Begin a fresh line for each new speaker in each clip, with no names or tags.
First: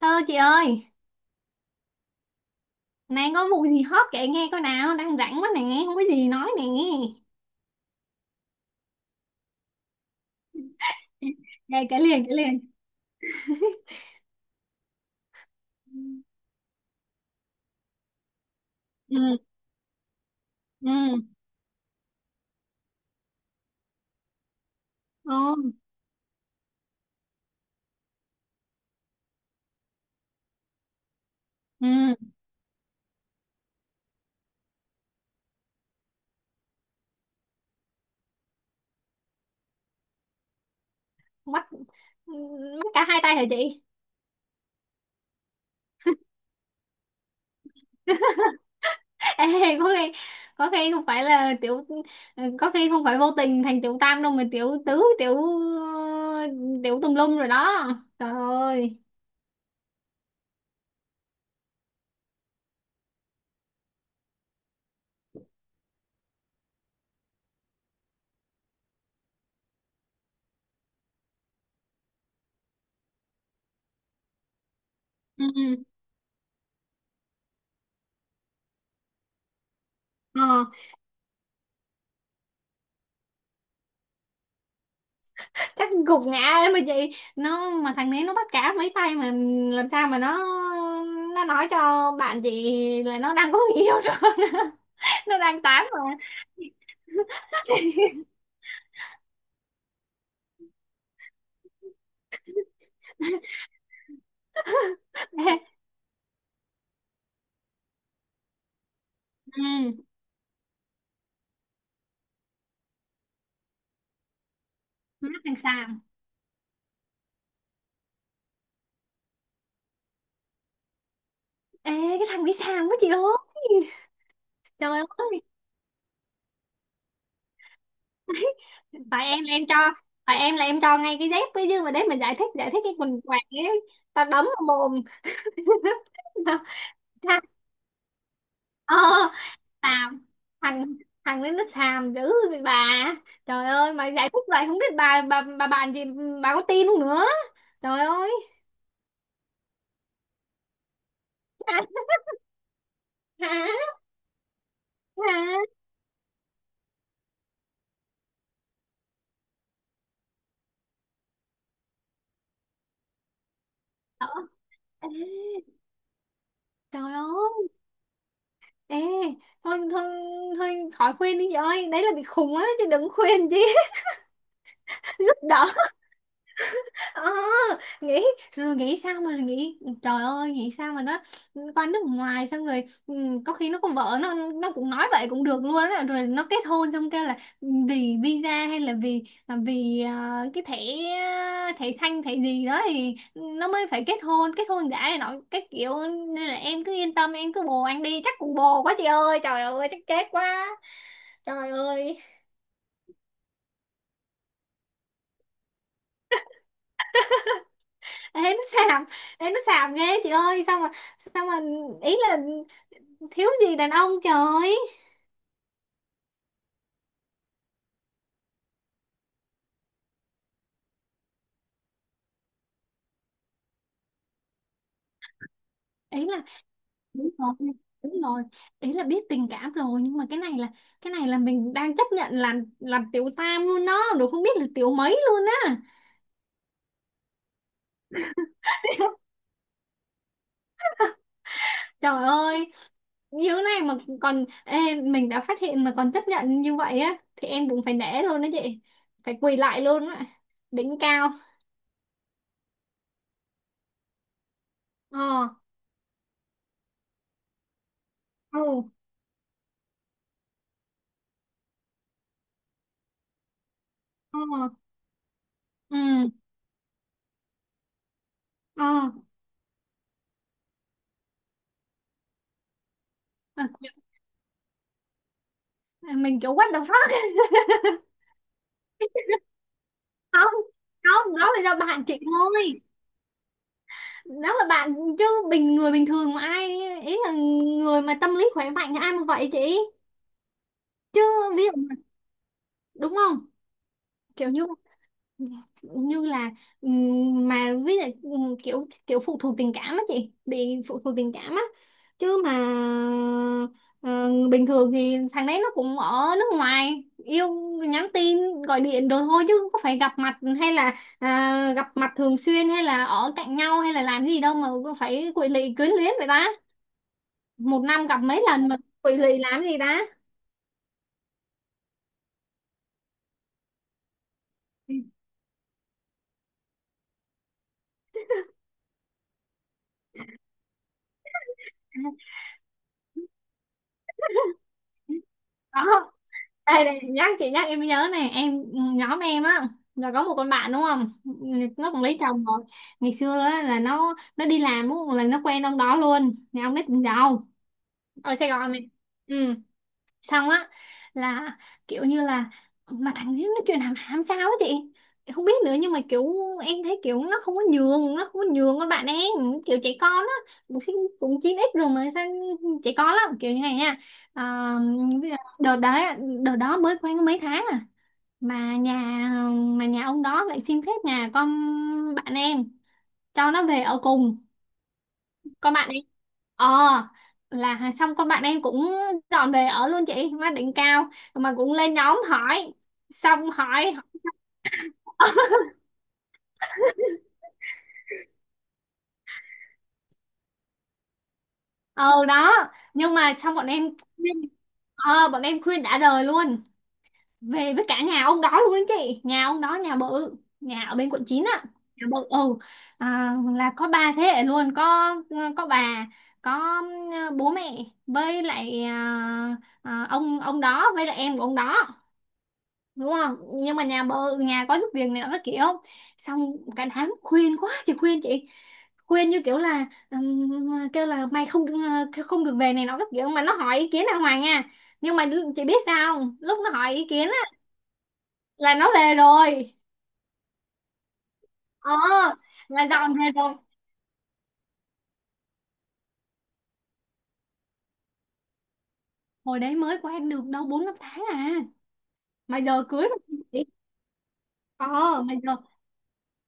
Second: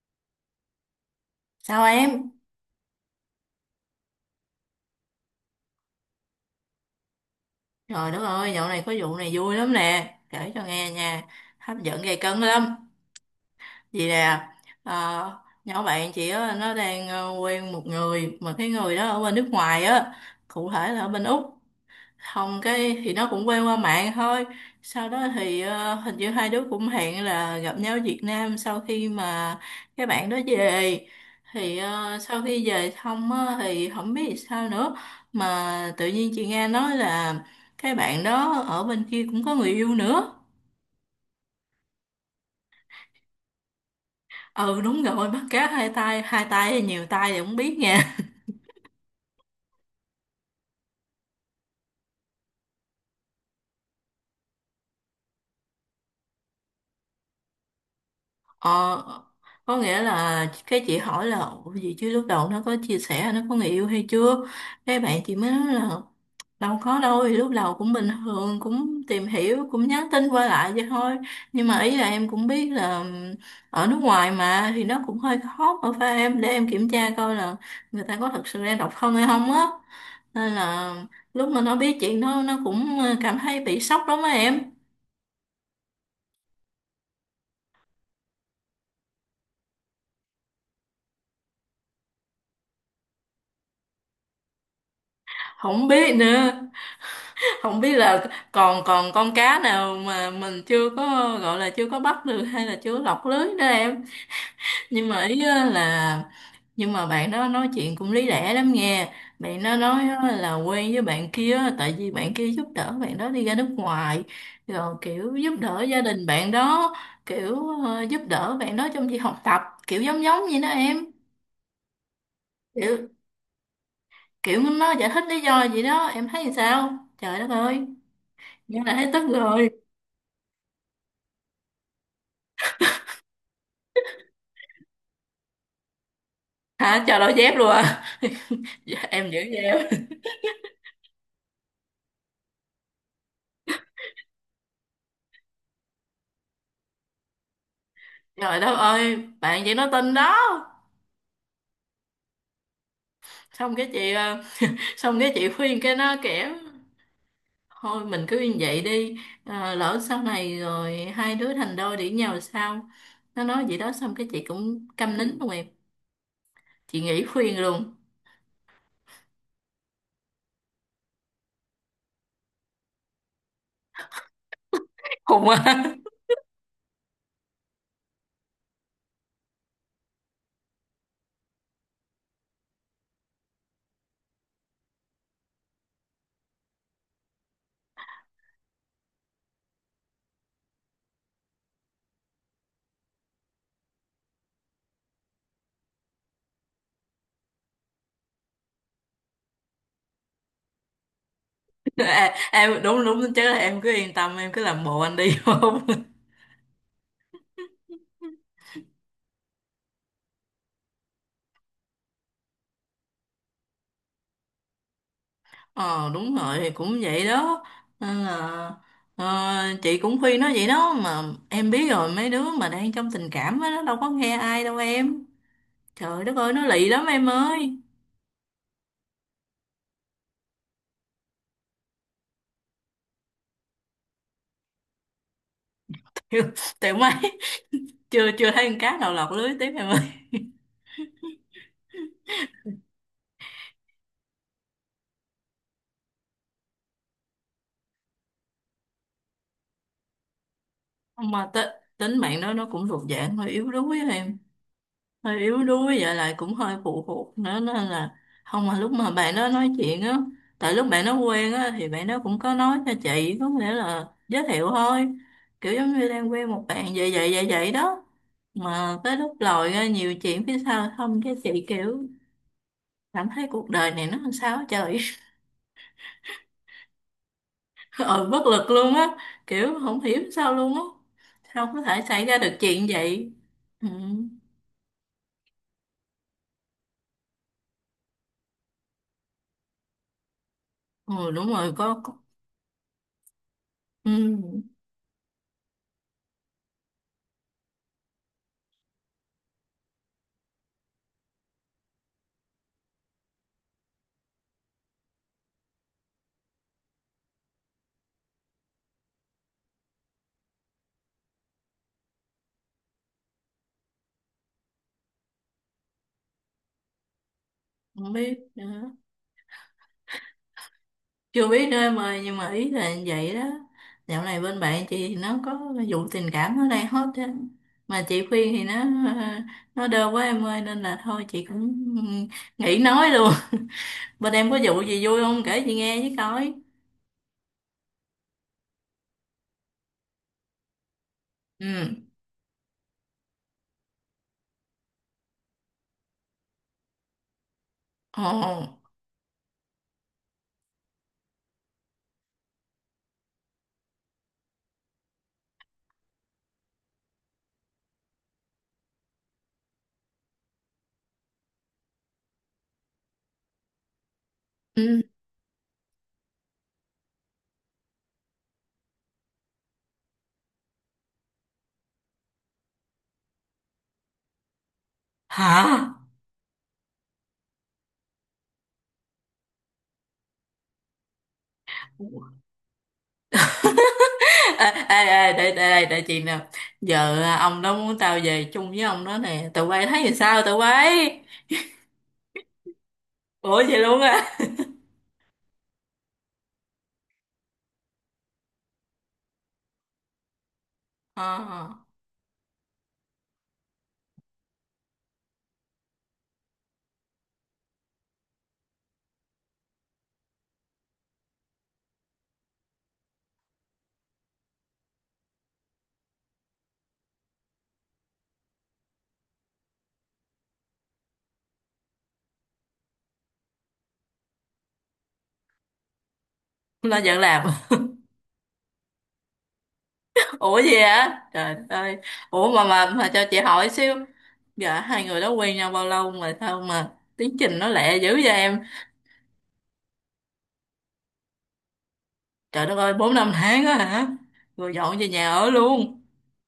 Hello chị ơi,
Sao em?
nay có vụ gì hot kể nghe coi nào, đang rảnh quá nè, không có gì nói nè.
Trời đất ơi, dạo này có vụ này vui lắm nè. Kể cho nghe nha. Hấp
Kể kể
dẫn gay
liền, kể
cấn
liền.
lắm. Vì nè, ờ, nhỏ bạn chị á, nó đang quen một người. Mà cái người đó ở bên
Ừ,
nước ngoài á. Cụ thể là
ừ,
ở bên Úc. Hồng cái thì nó cũng quen qua mạng thôi, sau đó thì
ừ,
hình như hai đứa cũng hẹn là gặp nhau ở Việt Nam sau khi mà cái bạn đó về. Thì
ừ,
sau khi về xong á, thì không biết làm sao nữa mà tự nhiên chị nghe nói là cái bạn đó ở bên kia cũng có người yêu nữa.
bắt, bắt cả hai tay hả chị?
Ừ, đúng rồi, bắt cá hai tay. Hai tay hay nhiều tay thì không biết nha.
Ê, có khi, có khi không phải là tiểu, có khi không phải vô tình thành tiểu tam đâu mà tiểu tứ, ờ, tiểu tùm lum rồi đó. Trời
Ờ,
ơi.
có nghĩa là cái chị hỏi là: ủa, gì chứ lúc đầu nó có chia sẻ nó có người yêu hay chưa? Cái bạn chị mới nói là đâu có đâu, thì lúc đầu cũng bình thường, cũng tìm hiểu, cũng nhắn tin qua lại vậy thôi. Nhưng mà ý là em cũng biết là ở nước ngoài mà thì nó cũng hơi
Ừ, ừ.
khó, mà phải em, để em kiểm tra coi là người ta có thật sự đang độc thân hay không á. Nên
Ờ.
là lúc mà nó biết chuyện đó nó cũng cảm thấy bị sốc lắm á em.
Chắc gục ngã ấy mà chị, nó mà thằng đấy nó bắt cá mấy tay mà làm sao mà nó nói cho bạn chị là nó đang có người yêu rồi. Nó đang tán
Không biết
mà.
nữa, không biết là còn còn con cá nào mà mình chưa có, gọi là chưa có bắt được hay là chưa lọc lưới đó em. Nhưng mà ý
Ê,
á là Nhưng mà bạn đó nói chuyện cũng lý lẽ lắm nghe. Bạn nó nói á là quen với bạn kia á, tại vì bạn kia giúp đỡ bạn đó đi ra nước ngoài, rồi
ừ,
kiểu
mắt
giúp
thằng
đỡ
Sàng.
gia đình bạn đó, kiểu giúp đỡ bạn đó trong việc học tập, kiểu giống giống vậy đó em.
Ê, cái thằng đi Sàng quá
kiểu
chị ơi.
kiểu
Trời
nó giải thích lý
ơi.
do vậy đó, em thấy sao trời đất ơi. Nghe là thấy
tại
tức
em là em
rồi.
cho tại em là em cho ngay cái dép với, chứ mà đấy mình giải thích cái quần quạt ấy tao đấm vào mồm.
Hả? Chờ đổi dép luôn à?
Ờ.
Dạ, em giữ em.
Sao? Thằng thằng đấy nó xàm dữ vậy bà. Trời ơi mà giải thích vậy không biết bà bàn gì, bà có tin không nữa. Trời ơi.
Trời đất ơi, bạn chị nó tin đó.
Hả?
xong
Hả?
cái chị ờ, Xong cái chị
Hả?
khuyên cái nó kẻ thôi mình cứ như vậy đi. Ờ, lỡ sau này rồi hai đứa thành đôi để nhau sao. Nó nói vậy đó, xong cái chị cũng
Ê.
câm nín luôn em. Chị
Trời
nghỉ khuyên
ơi.
luôn.
Ê, thôi thôi thôi khỏi khuyên đi chị ơi. Đấy là bị khùng á chứ đừng khuyên chứ. Giúp
Khùng á.
đỡ. ờ nghĩ Rồi nghĩ sao mà nghĩ, trời ơi, nghĩ sao mà nó qua nước ngoài xong rồi có khi nó có vợ, nó cũng nói vậy cũng được luôn á, rồi nó kết hôn xong kêu là vì visa hay là cái thẻ thẻ xanh, thẻ gì đó thì nó mới phải kết hôn giả này nọ cái kiểu. Nên là em cứ yên tâm, em cứ bồ anh đi, chắc cũng bồ quá chị ơi, trời ơi, chắc chết quá. Trời ơi.
À, em đúng đúng chứ, em cứ yên tâm, em cứ làm bộ anh đi. Không.
ế nó xàm ế nó xàm ghê chị ơi, sao mà ý là thiếu gì đàn ông trời.
Ờ đúng rồi, cũng vậy đó, nên là chị cũng khuyên nó vậy đó mà. Em biết rồi, mấy đứa mà đang trong tình cảm á nó đâu có nghe ai đâu em. Trời
Ý
đất
là
ơi, nó lì lắm em
đúng rồi,
ơi.
đúng rồi, ý là biết tình cảm rồi nhưng mà cái này là, mình đang chấp nhận là làm tiểu tam luôn đó, rồi không biết là tiểu mấy luôn á.
Thiệt. Tiều mấy. Chưa chưa thấy con cá nào lọt lưới tiếp em ơi.
Trời ơi, như thế này mà còn, ê, mình đã phát hiện mà còn chấp nhận như vậy á thì em cũng phải nể luôn đó chị, phải quỳ lại luôn á, đỉnh cao.
mà t- Tính mạng nó cũng thuộc dạng hơi yếu đuối á em. Hơi
Ờ.
yếu đuối vậy lại cũng hơi phụ thuộc nữa, nên là
Ừ.
không. Mà lúc mà bạn đó nói chuyện á, tại lúc bạn nó quen á thì bạn đó cũng có nói cho chị, có nghĩa là giới
Ờ.
thiệu thôi, kiểu
Ừ.
giống như đang quen một bạn vậy vậy vậy vậy đó.
Ờ.
Mà tới lúc lòi ra nhiều chuyện phía sau, không, cái chị kiểu cảm thấy cuộc đời này nó làm sao á trời.
À, mình kiểu what the fuck.
Ờ, bất lực luôn á. Kiểu không hiểu sao
Không,
luôn á.
không, đó là
Sao
do
có thể
bạn chị
xảy ra được
thôi,
chuyện vậy. Ừ,
đó là bạn chứ, người bình thường mà ai, ý là người mà tâm lý khỏe mạnh thì ai mà vậy chị, chứ
ừ, đúng
ví
rồi,
dụ
có, có.
đúng không, kiểu
Ừ,
như như là, mà ví dụ, kiểu kiểu phụ thuộc tình cảm á chị, bị phụ thuộc tình cảm á, chứ mà ờ, bình thường thì thằng đấy nó cũng ở nước ngoài yêu, nhắn tin gọi điện đồ thôi chứ không có phải gặp mặt hay là, gặp mặt thường xuyên hay là ở cạnh nhau hay là làm gì đâu mà phải quỵ lị quyến luyến vậy ta, một năm
không
gặp
biết
mấy lần mà,
nữa.
quỵ lụy làm gì ta.
Chưa biết nữa em ơi, nhưng mà ý là như vậy đó. Dạo này bên bạn chị thì nó có vụ tình cảm nó đang hot á. Mà chị khuyên thì nó đơ quá em ơi, nên là thôi chị cũng nghỉ nói luôn. Bên em có vụ gì vui không, kể chị nghe
Đó,
với coi.
đây này, nhắc chị nhắc em mới nhớ này em. Nhóm em á là có một con bạn đúng không, nó cũng
Ừ.
lấy chồng rồi. Ngày xưa á, là nó đi làm đúng không? Là nó quen ông đó luôn, nhà ông ấy cũng giàu,
Ồ.
ở Sài Gòn này. Ừ. Xong á là kiểu như là, mà thằng ấy nó truyền hàm hàm sao á chị, em không biết nữa, nhưng mà kiểu em thấy kiểu nó không có nhường con bạn em, kiểu trẻ con á, cũng cũng 9x rồi mà sao trẻ con lắm kiểu như này nha. à,
Ừ.
Bây giờ đợt đó mới quen có mấy tháng à, mà nhà mà nhà ông đó lại xin phép nhà con bạn em cho nó về ở cùng con
Hả?
bạn em. ờ là xong con bạn em cũng dọn về ở luôn chị, má, đỉnh cao, mà cũng lên nhóm hỏi, xong hỏi.
Ê, để, để, để, để chị nè. Giờ ông đó muốn tao về chung với ông đó nè, tụi bay thấy thì sao tụi bay?
Ờ đó, nhưng mà xong
Ủa vậy luôn
khuyên
á?
bọn em khuyên đã đời luôn, về với cả nhà ông đó luôn đó chị. Nhà ông đó nhà bự, nhà ở bên quận 9 á,
À,
nhà bự. Là có ba thế hệ luôn, có bà, có bố mẹ với lại, ông đó với lại em của ông đó đúng không, nhưng mà nhà có giúp việc này nó các kiểu. Xong cả đám khuyên quá chị, khuyên chị, khuyên như kiểu là, kêu là mày không được về này nó các kiểu, mà nó hỏi ý kiến là Hoàng nha. Nhưng mà chị biết sao không? Lúc nó hỏi
nó
ý
vẫn
kiến
làm.
á là nó về rồi,
Ủa gì á trời đất
ờ
ơi. Ủa, mà
là
mà mà
dọn
cho
về
chị
rồi.
hỏi xíu. Dạ, hai người đó quen nhau bao lâu mà sao mà tiến trình nó lẹ dữ vậy em?
Hồi đấy mới quen được đâu bốn năm tháng à, mà
Trời đất
giờ
ơi,
cưới
bốn
rồi
năm
chị.
tháng á hả? Rồi
ờ
dọn về nhà
mà
ở
giờ
luôn?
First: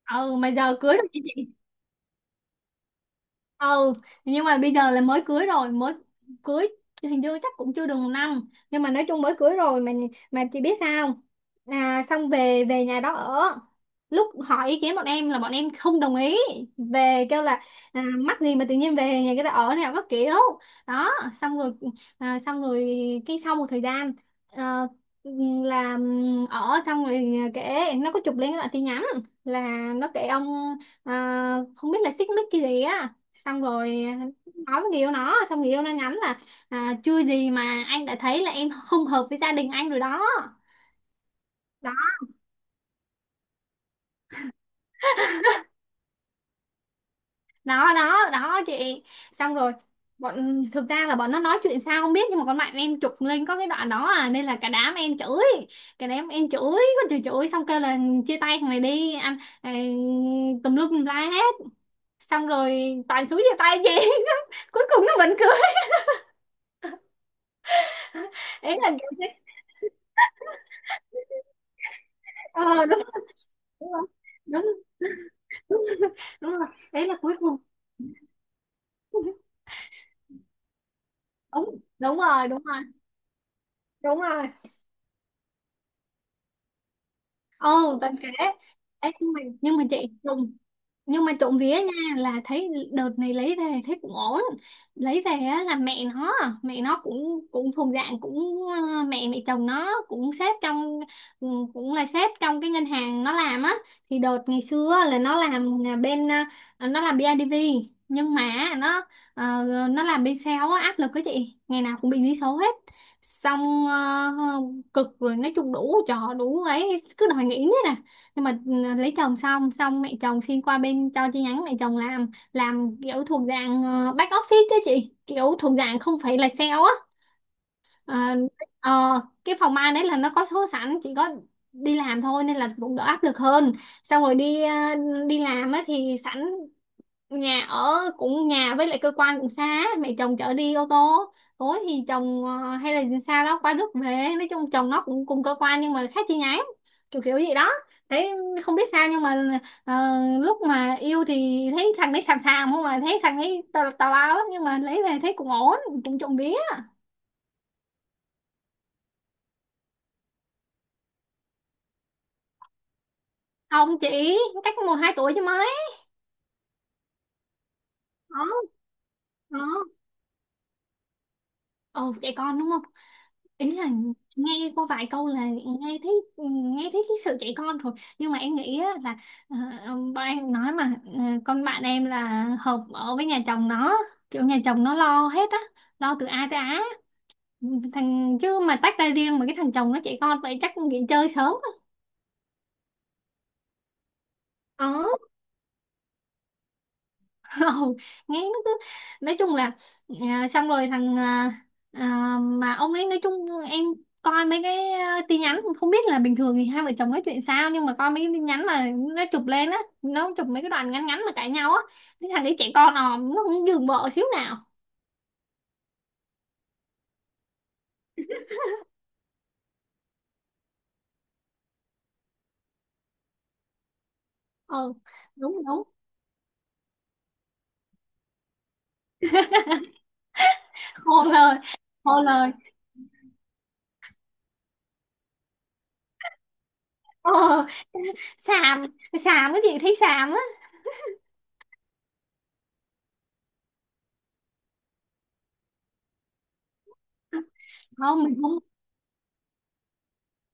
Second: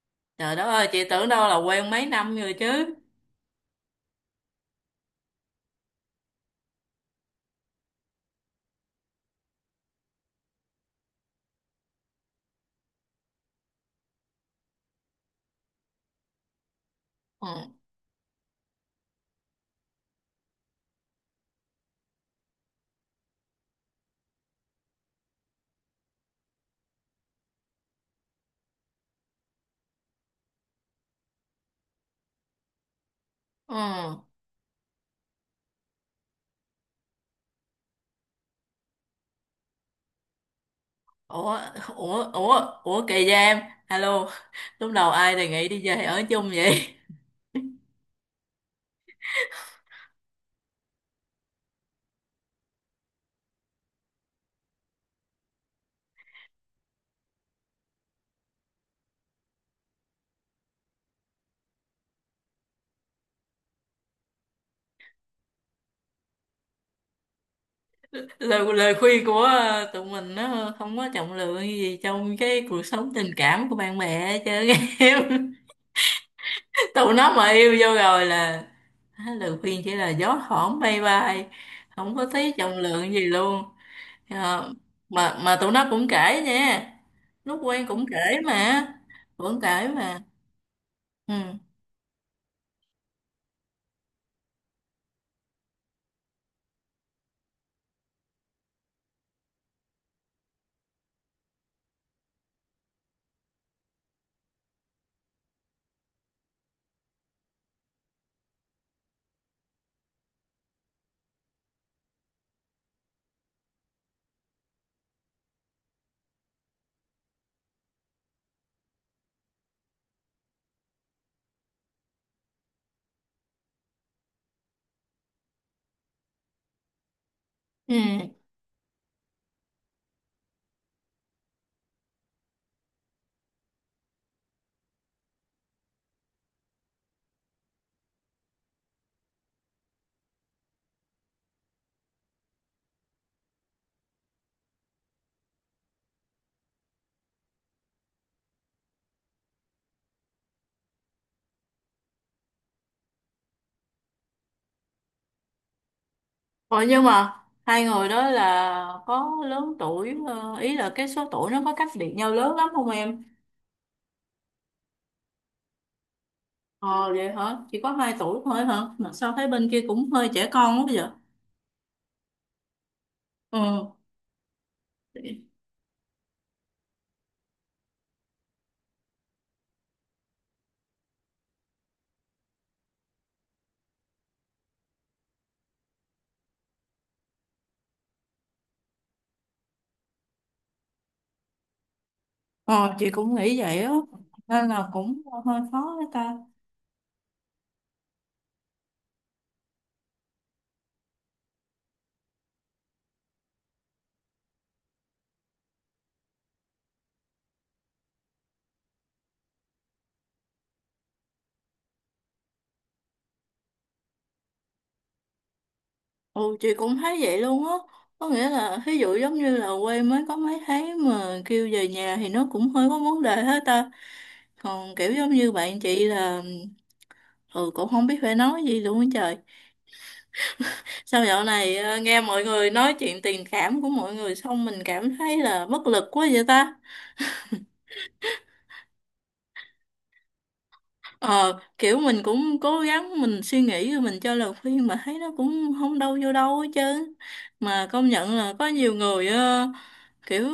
mà
Trời đất
giờ
ơi,
cưới
chị
rồi.
tưởng đâu là quen mấy năm rồi chứ.
Ừ, nhưng mà bây giờ là mới cưới rồi, mới cưới hình như chắc cũng chưa được một năm, nhưng mà nói chung mới cưới rồi mà. Mà chị biết sao không? Xong về về nhà đó ở, lúc hỏi ý kiến bọn em là bọn em không đồng ý, về kêu
Ừ.
là, mắc gì mà tự nhiên về nhà người ta ở nào có kiểu. Đó, xong rồi, à, xong rồi cái sau một thời gian, ờ, là ở xong rồi kể, nó có chụp lên cái đoạn tin nhắn, là nó kể ông, không biết là xích mích cái gì á, xong
Ừ.
rồi, nói với người yêu nó, xong người yêu nó nhắn là, chưa gì mà anh đã thấy là em không hợp với gia đình anh rồi đó.
ủa
Đó,
ủa ủa ủa kỳ vậy em. Alo. Lúc đầu ai đề nghị đi về ở chung vậy?
đó, đó, đó, chị. Xong rồi, thực ra là bọn nó nói chuyện sao không biết, nhưng mà con bạn em chụp lên có cái đoạn đó à, nên là cả đám em chửi con, chửi, chửi, xong kêu là chia tay thằng này đi anh, tùm lum tùm la hết, xong rồi toàn xuống chia tay chị. Cuối cùng nó vẫn cười.
lời
Ấy là
lời
kiểu
khuyên
thế.
của tụi mình nó không có trọng lượng gì trong cái cuộc
Ờ đúng,
sống tình cảm của
đúng
bạn
rồi.
bè hết
Đúng,
trơn em.
đúng, đúng rồi, đấy
Tụi
là
nó
cuối
mà
cùng.
yêu vô rồi là á, lời khuyên chỉ là gió thoảng bay bay,
Đúng,
không
đúng
có
rồi,
thấy
đúng
trọng
rồi,
lượng gì luôn.
đúng rồi.
Ờ, mà tụi nó cũng kể nha, lúc quen
Ừ
cũng
tình kể.
kể mà,
Ê,
cũng kể mà.
dùng nhưng mà
Ừ.
trộm vía nha, là thấy đợt này lấy về thấy cũng ổn. Lấy về á là mẹ nó, cũng cũng thuộc dạng, cũng mẹ mẹ chồng nó cũng sếp trong, ừ, cũng là sếp trong cái ngân hàng nó làm á. Thì đợt ngày xưa á, là nó làm là bên ờ, nó làm bidv, nhưng mà ờ, nó làm bên sale á, áp lực cái chị, ngày nào cũng bị dí số hết, xong cực rồi, nói chung đủ trò đủ ấy, cứ đòi nghỉ hết à, nhưng mà, lấy chồng xong, mẹ chồng xin qua bên cho chi nhánh mẹ chồng làm kiểu thuộc dạng back office đấy chị, kiểu thuộc dạng không phải là sale á.
Ừ.
Ờ, ờ, cái phòng ban đấy là nó có số sẵn, chỉ có đi làm thôi nên là cũng đỡ áp lực hơn. Xong rồi đi, đi làm á thì sẵn nhà ở cũng, nhà với lại cơ quan cũng xa á, mẹ chồng chở đi ô tô, tối thì chồng, hay là xa đó qua Đức về. Nói chung chồng nó cũng cùng cơ quan nhưng mà khác chi nhánh, kiểu kiểu gì đó. Thấy không biết sao, nhưng mà ờ, lúc mà yêu thì thấy thằng đấy xàm xàm không, mà thấy thằng ấy tào tào lao lắm, nhưng mà lấy về thấy cũng ổn, cũng trộm vía.
Ủa nhưng mà hai người đó là có lớn tuổi, ý là cái số tuổi nó có cách biệt nhau lớn lắm không em?
Ông chị, cách một hai tuổi chứ mấy.
Ờ vậy hả? Chỉ có hai
Đó,
tuổi thôi hả, mà sao thấy
đó,
bên kia cũng hơi trẻ con quá vậy.
ồ trẻ con đúng không.
Ừ.
Ý là nghe qua vài câu là nghe thấy cái sự trẻ con rồi. Nhưng mà em nghĩ á, là ờ, bọn em nói mà, con bạn em là hợp ở với nhà chồng nó, kiểu nhà chồng nó lo hết á, lo từ A tới Á. Chứ mà tách ra riêng mà cái thằng chồng nó trẻ con vậy chắc nghỉ chơi sớm á.
Ờ, chị cũng nghĩ vậy á, nên
Ờ.
là cũng hơi khó với ta.
Không, nghe nó cứ, nói chung là, xong rồi thằng, mà ông ấy nói chung em coi mấy cái, tin nhắn không biết là bình thường thì hai vợ chồng nói chuyện sao, nhưng mà coi mấy cái tin nhắn mà nó chụp lên á, nó chụp mấy cái đoạn ngắn ngắn mà cãi nhau á, cái thằng ấy trẻ con òm, nó không nhường vợ xíu nào.
Ừ, chị cũng thấy vậy luôn á, có nghĩa là ví dụ giống như là quê mới có mấy tháng mà kêu về nhà thì nó cũng hơi có vấn đề hết ta.
Ờ
Còn kiểu giống như
đúng,
bạn
đúng.
chị là. Ừ, cũng không biết phải nói gì luôn á trời. Sao
Khô
dạo
lời,
này nghe
khô
mọi
lời.
người nói chuyện tình cảm của mọi người xong mình cảm thấy là bất lực quá vậy ta?
Ờ, xàm, xàm, cái chị thấy xàm á.
Ờ, kiểu mình cũng cố gắng, mình suy nghĩ rồi mình cho lời khuyên mà thấy nó cũng không đâu vô đâu hết trơn. Mà công
Không, mình
nhận
không.
là có nhiều người kiểu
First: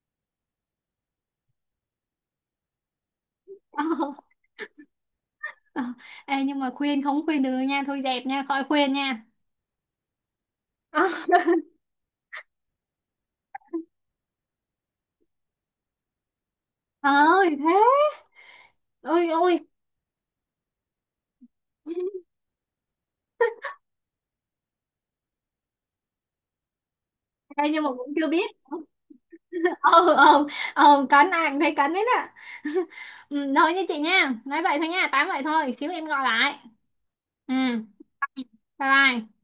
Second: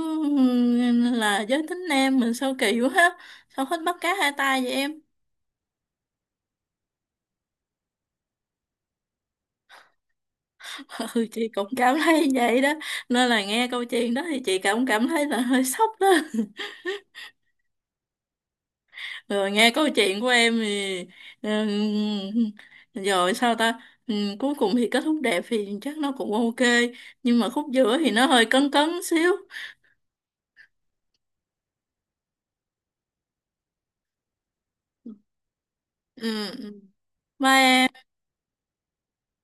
là giới tính nam mình sao kỳ quá ha. Sao hết
ờ,
bắt cá hai tay vậy em?
ờ. Ê, nhưng mà khuyên không khuyên được đâu nha, thôi dẹp nha, khỏi khuyên nha. Ờ,
Ừ, chị cũng cảm thấy vậy đó. Nên là nghe câu chuyện đó thì chị cũng cảm thấy là hơi sốc đó.
ờ, thì thế, ôi
Rồi
ôi.
nghe câu chuyện của em thì rồi sao ta. Cuối cùng thì kết thúc đẹp thì chắc nó cũng ok, nhưng mà khúc
Ê, nhưng mà
giữa thì
cũng
nó
chưa
hơi
biết.
cấn cấn xíu.
Ờ, ờ, ờ, cắn ai cũng thấy cắn đấy ạ. Ừ, thôi nha chị nha, nói vậy thôi nha, tám vậy thôi, xíu em gọi
Ừ.
lại.
Ừ. Bye
Ừ.
em.
Bye bye.